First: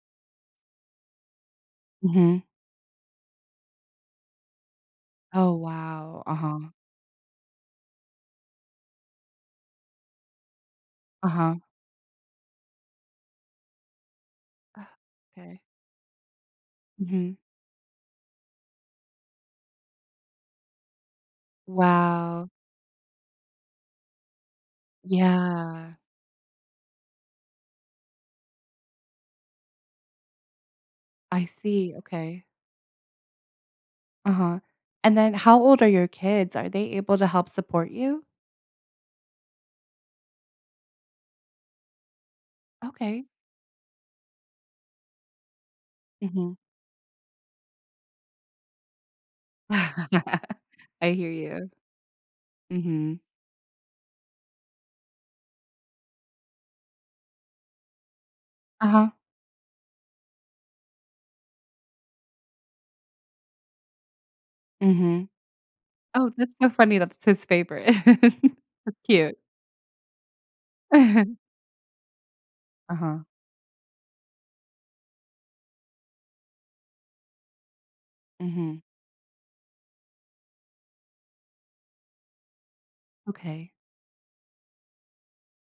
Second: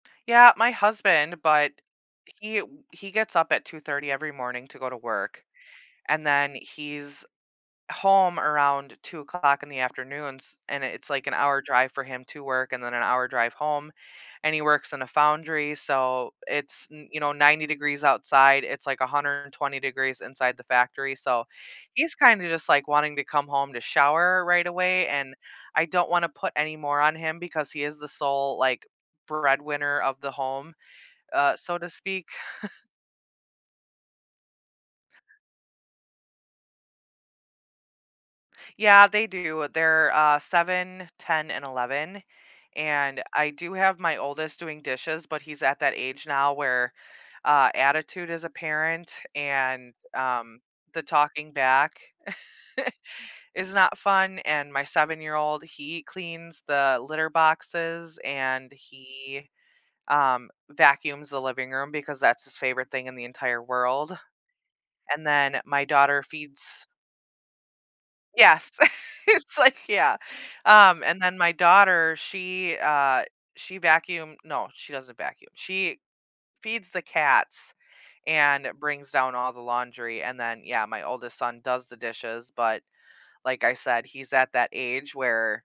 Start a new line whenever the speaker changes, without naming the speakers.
Yeah, my husband, but
Mhm.
he w he gets up at 2:30 every morning to go to work,
Oh, wow.
and then
Uh-huh.
he's home around 2:00 in the afternoons, and it's like an
Uh-huh.
hour drive for him to work and then an hour drive home, and he
Ugh,
works in a
'kay.
foundry, so it's n you know,
Mhm.
90 degrees outside, it's like a 120 degrees inside the factory, so, he's kinda
Wow.
just like wanting to come home to shower right away, and I
Yeah.
don't wanna put any more on him because he is the sole, like, breadwinner of the home,
I
uh, so to
see,
speak.
okay. Uh-huh, and then how old are your kids? Are they able to help support you?
Yeah they do. They're, uh, 7, 10 and 11, and
Okay.
I do have my oldest doing dishes, but he's at that age now
Mhm.
where, uh, attitude is apparent and, um, the
I hear
talking
you.
back,
Mhm.
is not fun, and my 7 year old, he cleans the litter boxes, and
Uh-huh.
he, um, vacuums the living room because that's his favorite thing in the entire world, and
Mhm.
then my daughter
Oh, that's so
feeds
funny, that's his favorite.
Yes.
So cute.
It's like yeah, um, and then my daughter, she,
Uh-huh.
uh, she vacuum no, she doesn't vacuum, she feeds the cats and
Mhm.
brings down all the laundry and then yeah, my oldest son does the dishes, but, like I
Okay.
said, he's at that age where